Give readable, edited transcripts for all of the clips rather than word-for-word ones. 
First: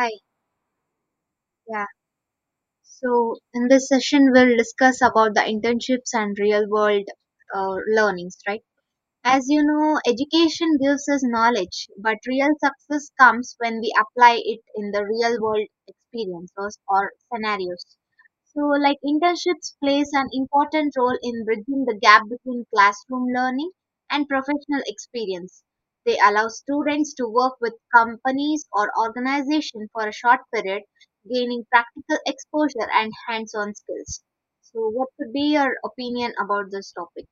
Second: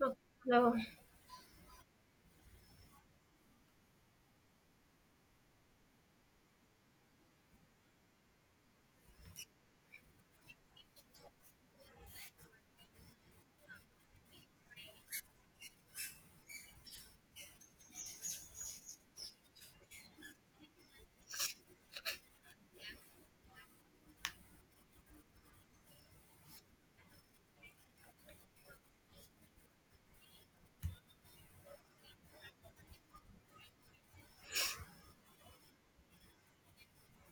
Hi, Hello. yeah. So in this session, we'll discuss about the internships and real world learnings, right? As you know, education gives us knowledge, but real success comes when we apply it in the real world experiences or scenarios. So, like internships plays an important role in bridging the gap between classroom learning and professional experience. They allow students to work with companies or organizations for a short period, gaining practical exposure and hands-on skills. So, what could be your opinion about this topic?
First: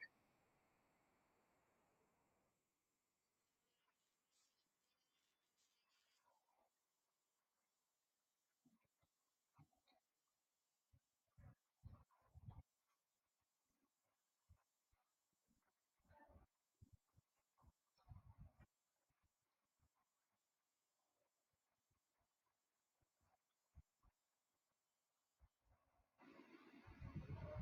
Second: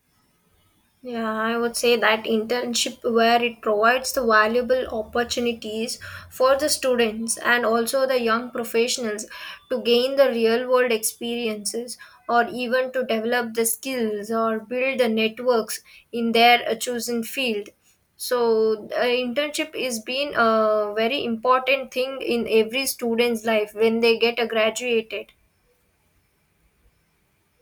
Yeah, I would say that internship where it provides the valuable opportunities for the students and also the young professionals to gain the real world experiences or even to develop the skills or build the networks in their chosen field. So, internship is been a very important thing in every student's life when they get graduated.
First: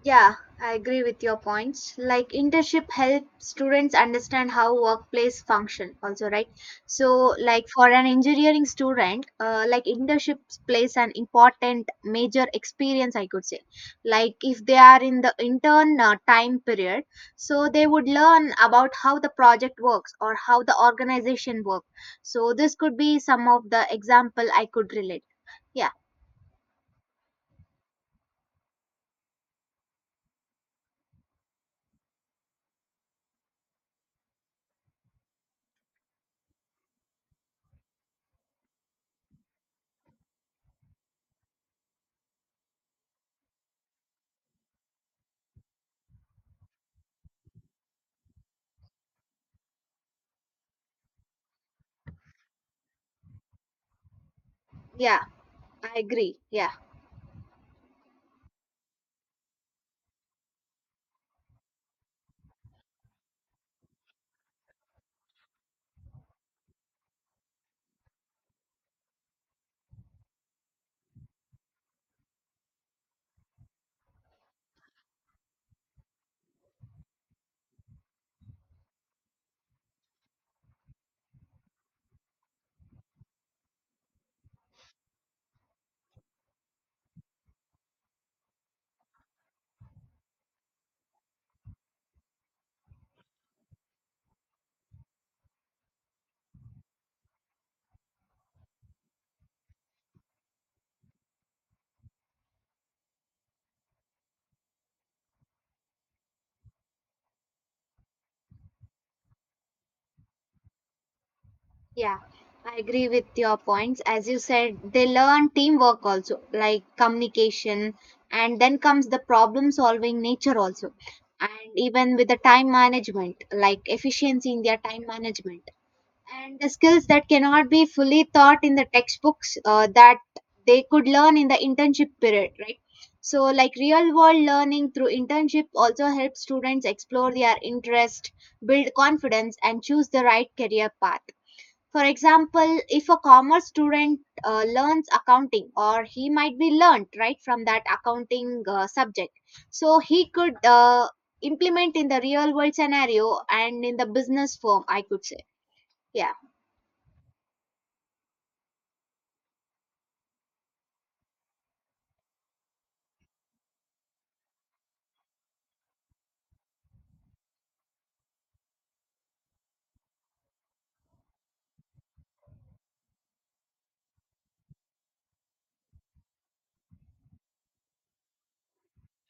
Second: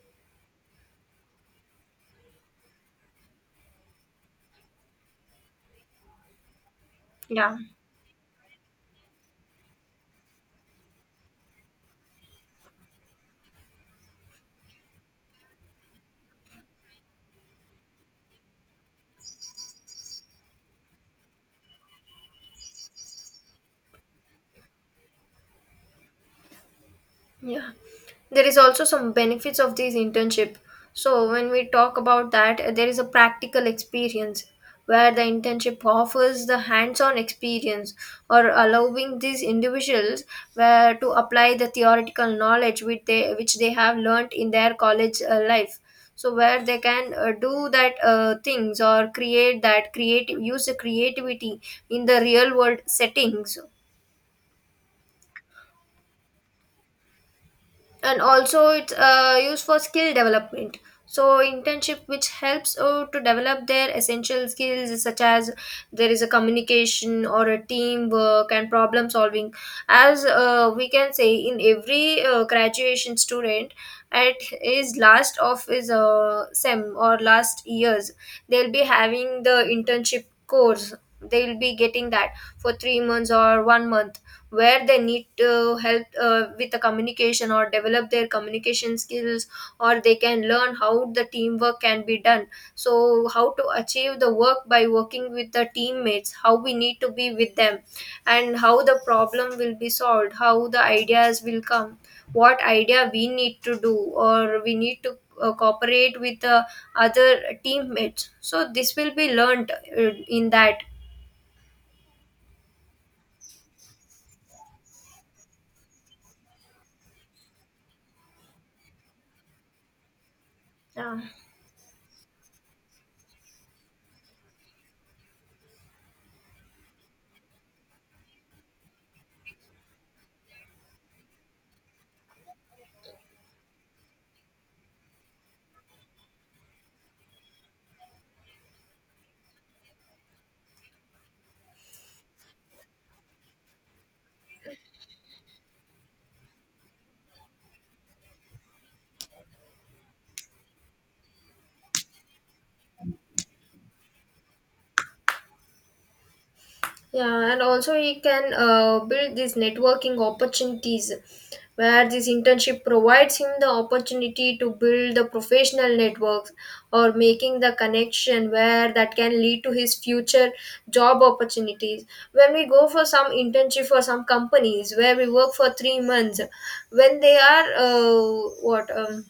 Yeah, I agree with your points. Like internship help students understand how workplace function also, right? So Yeah. like for an engineering student, like internship plays an important major experience, I could say. Like if they are in the intern time period, so they would learn about how the project works or how the organization works. So this could be some of the example I could relate. Yeah, Yeah. There is also some benefits of this internship. So when we talk about that, there is a practical experience where the internship offers the hands-on experience or allowing these individuals where to apply the theoretical knowledge which they have learnt in their college life. So where they can do that things or create that creative use the creativity in the real world settings, yeah, I agree. Yeah. and also it's used for skill development. So internship which helps to develop their essential skills such as there is a communication or a teamwork and problem solving. As we can say, in every graduation student at his last of his sem or last years, they'll be having the internship course, they'll be getting that for 3 months or 1 month, where they need to help with the communication or develop their communication skills, or they can learn how the teamwork can be done, so how to achieve the work by working with the teammates, how we need to be with them, and how the problem will be solved, how the ideas will come, what idea we need to do or we need to cooperate with the other teammates. So this will be learned in that. Yeah, I agree with your points. As you said, they learn teamwork also, like communication, and then comes the problem solving nature also, Yeah. and even with the time management, like efficiency in their time management, and the skills that cannot be fully taught in the textbooks that they could learn in the internship period, right? So, like real world learning through internship also helps students explore their interest, build confidence, and choose the right career path. For example, if a commerce student learns accounting, or he might be learned right from that accounting subject, so he could implement in the real world scenario and in the business firm, I could say. Yeah, Yeah, and also we can build these networking opportunities where this internship provides him the opportunity to build the professional networks or making the connection where that can lead to his future job opportunities. When we go for some internship for some companies where we work for 3 months, when they are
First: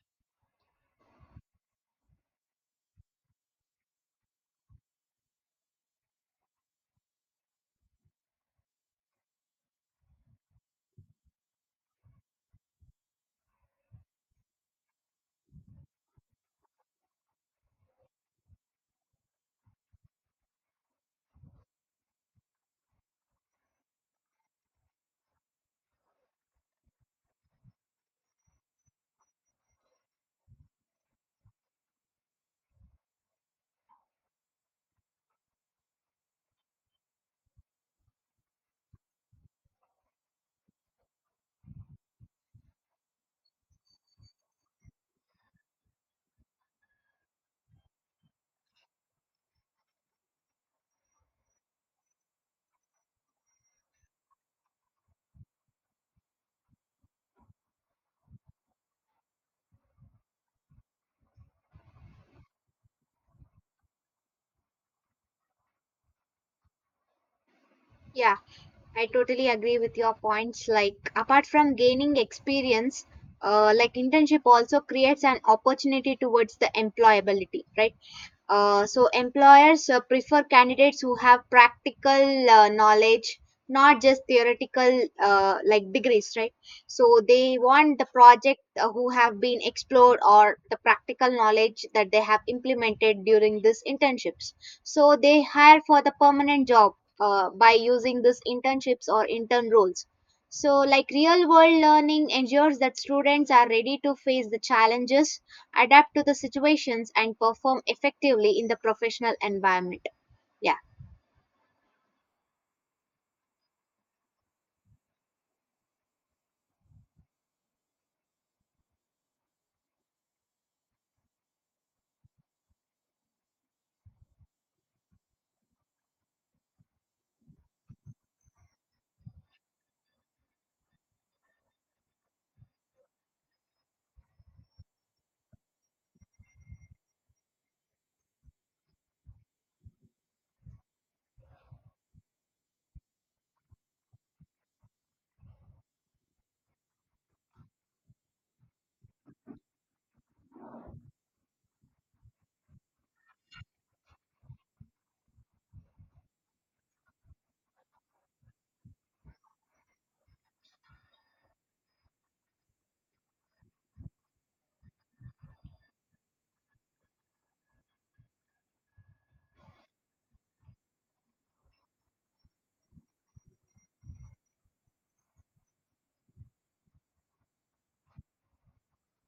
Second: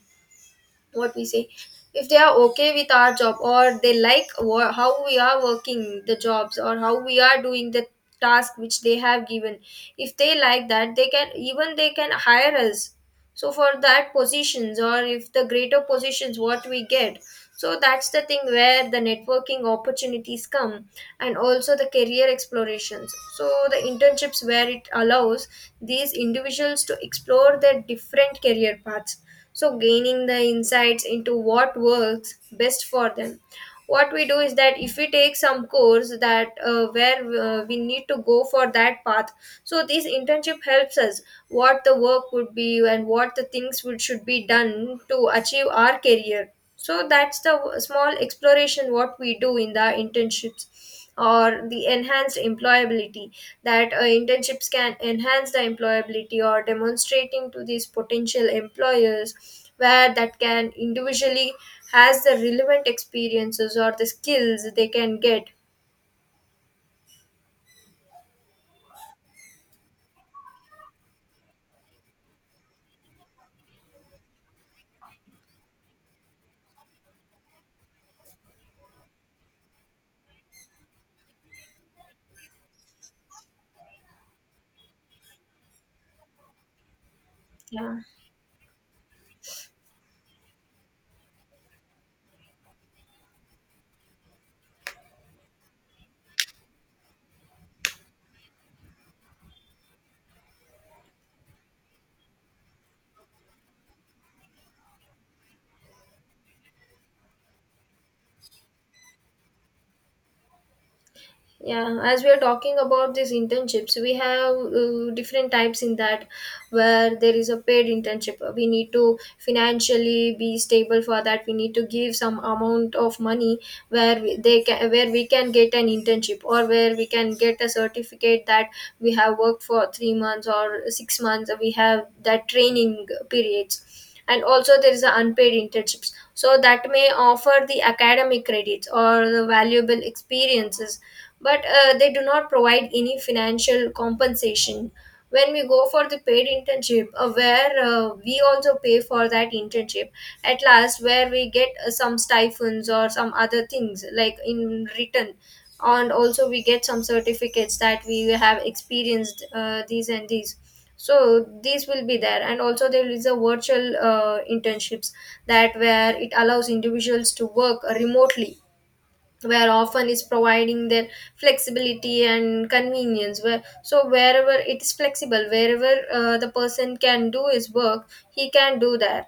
what we say if they are okay with our job, or they like how we are working the jobs or how we are doing the task which they have given, if they like that, they can hire us, so for that positions, or if the greater positions what we get, so that's the thing where the networking opportunities come. And also the career explorations, so the internships where it allows these individuals to explore their different career paths, so gaining the insights into what works best for them. What we do is that if we take some course that where we need to go for that path, so this internship helps us what the work would be and what the things would should be done to achieve our career. So that's the small exploration what we do in the internships, or the enhanced employability, that internships can enhance the employability or demonstrating to these potential employers where that can individually has the relevant experiences or the skills they can get. yeah, I totally agree with your points. Like, apart from gaining experience, like internship also creates an opportunity towards the employability, right? So employers prefer candidates who have practical knowledge, not just theoretical like degrees, right? So they Yeah. want the project who have been explored or the practical knowledge that they have implemented during these internships. So they hire for the permanent job by using these internships or intern roles. So, like real world learning ensures that students are ready to face the challenges, adapt to the situations and perform effectively in the professional environment. Yeah. Yeah, as we are talking about these internships, we have different types in that. Where there is a paid internship, we need to financially be stable, for that we need to give some amount of money where they can, where we can get an internship or where we can get a certificate that we have worked for 3 months or 6 months, we have that training periods. And also there is a unpaid internships, so that may offer the academic credits or the valuable experiences, but they do not provide any financial compensation. When we go for the paid internship, where we also pay for that internship, at last where we get some stipends or some other things like in return, and also we get some certificates that we have experienced these and these. So these will be there. And also there is a virtual internships that where it allows individuals to work remotely, where often is providing their flexibility and convenience, where so wherever it is flexible, wherever the person can do his work he can do that.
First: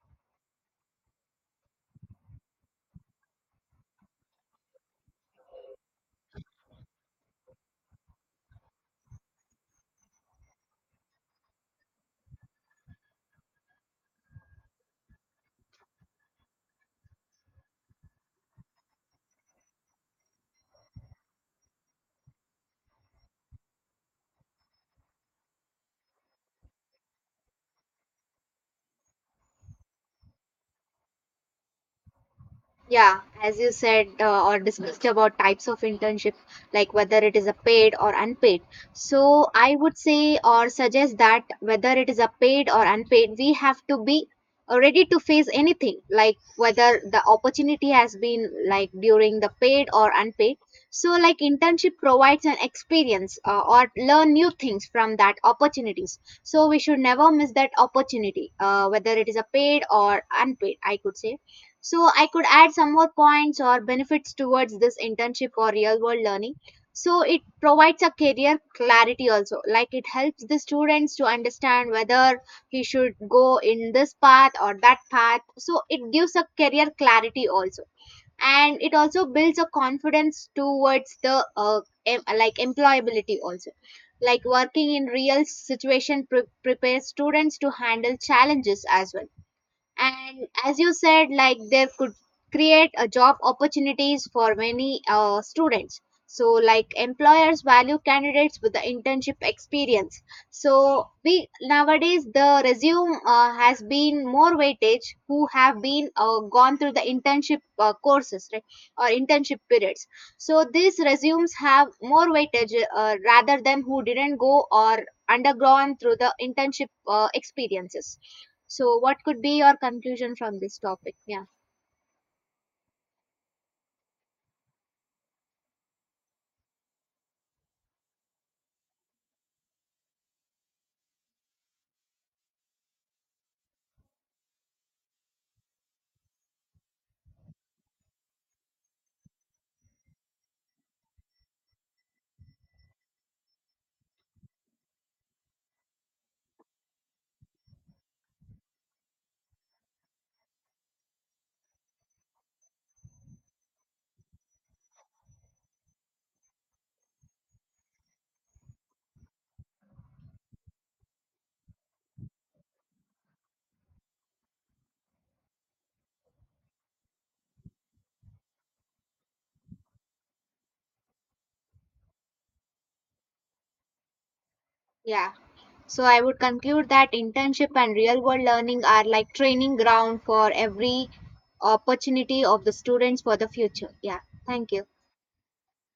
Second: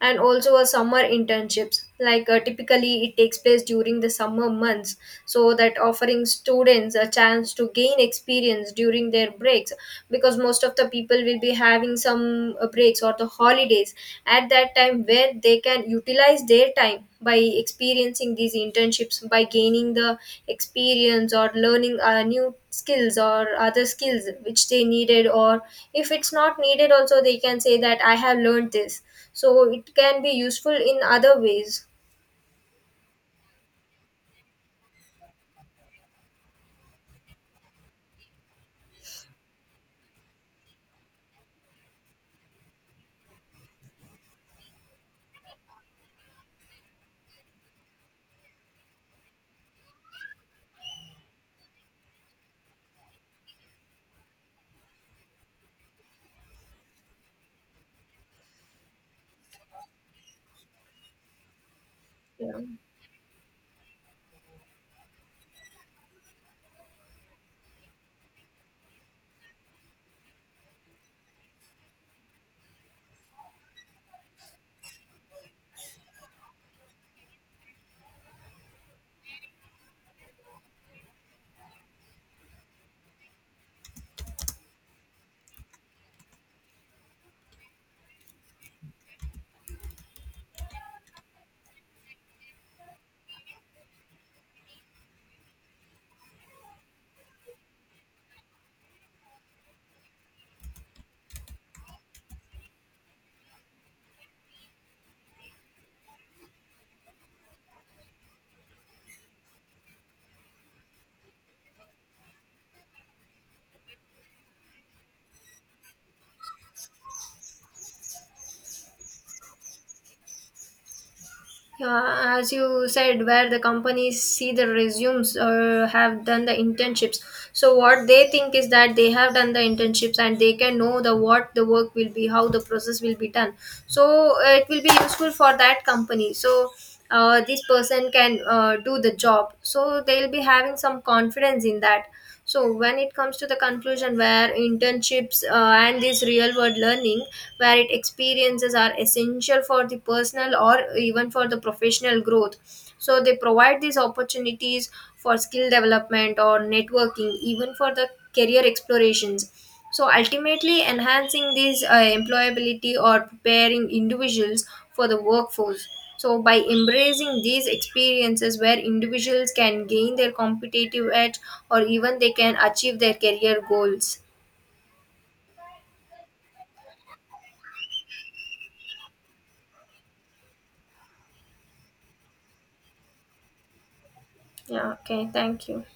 And also a summer internships, like typically it takes place during the summer months, so that offering students a chance to gain experience during their breaks, because most of the people will be having some breaks or the holidays at that time, where they can utilize their time by experiencing these internships, by gaining the experience or learning new skills or other skills which they needed, or if it's not needed also, they can say that I have learned this, so it can be useful in other ways. Yeah, as you said or discussed about types of internship, like whether it is a paid or unpaid. So I would say or suggest that whether it is a paid or unpaid, we have to be ready to face anything, like whether the opportunity has been like during the paid or unpaid. So like internship provides an experience or learn new things from that opportunities. So we should never miss that opportunity, whether it is a paid or unpaid, I could say. So I could Yeah. add some more points or benefits towards this internship or real world learning. So it provides a career clarity also, like it helps the students to understand whether he should go in this path or that path, so it gives a career clarity also. And it also builds a confidence towards the like employability also, like working in real situation prepares students to handle challenges as well. And as you said, like there could create a job opportunities for many students. So like employers value candidates with the internship experience. So we nowadays the resume has been more weightage who have been gone through the internship courses, right? Or internship periods. So these resumes have more weightage rather than who didn't go or undergone through the internship experiences. So, what could be your conclusion from this topic? Yeah. Yeah, as you said, where the companies see the resumes or have done the internships. So what they think is that they have done the internships and they can know the what the work will be, how the process will be done. So it will be useful for that company. So this person can do the job. So they'll be having some confidence in that. So when it comes to the conclusion, where internships and this real world learning, where it experiences are essential for the personal or even for the professional growth, so they provide these opportunities for skill development or networking, even for the career explorations, so ultimately enhancing these employability or preparing individuals for the workforce. So, by embracing these experiences where individuals can gain their competitive edge, or even they can achieve their career goals. Yeah. So, I would conclude that internship and real world learning are like training ground for every opportunity of the students for the future. Yeah. Thank you. Yeah, okay, thank you.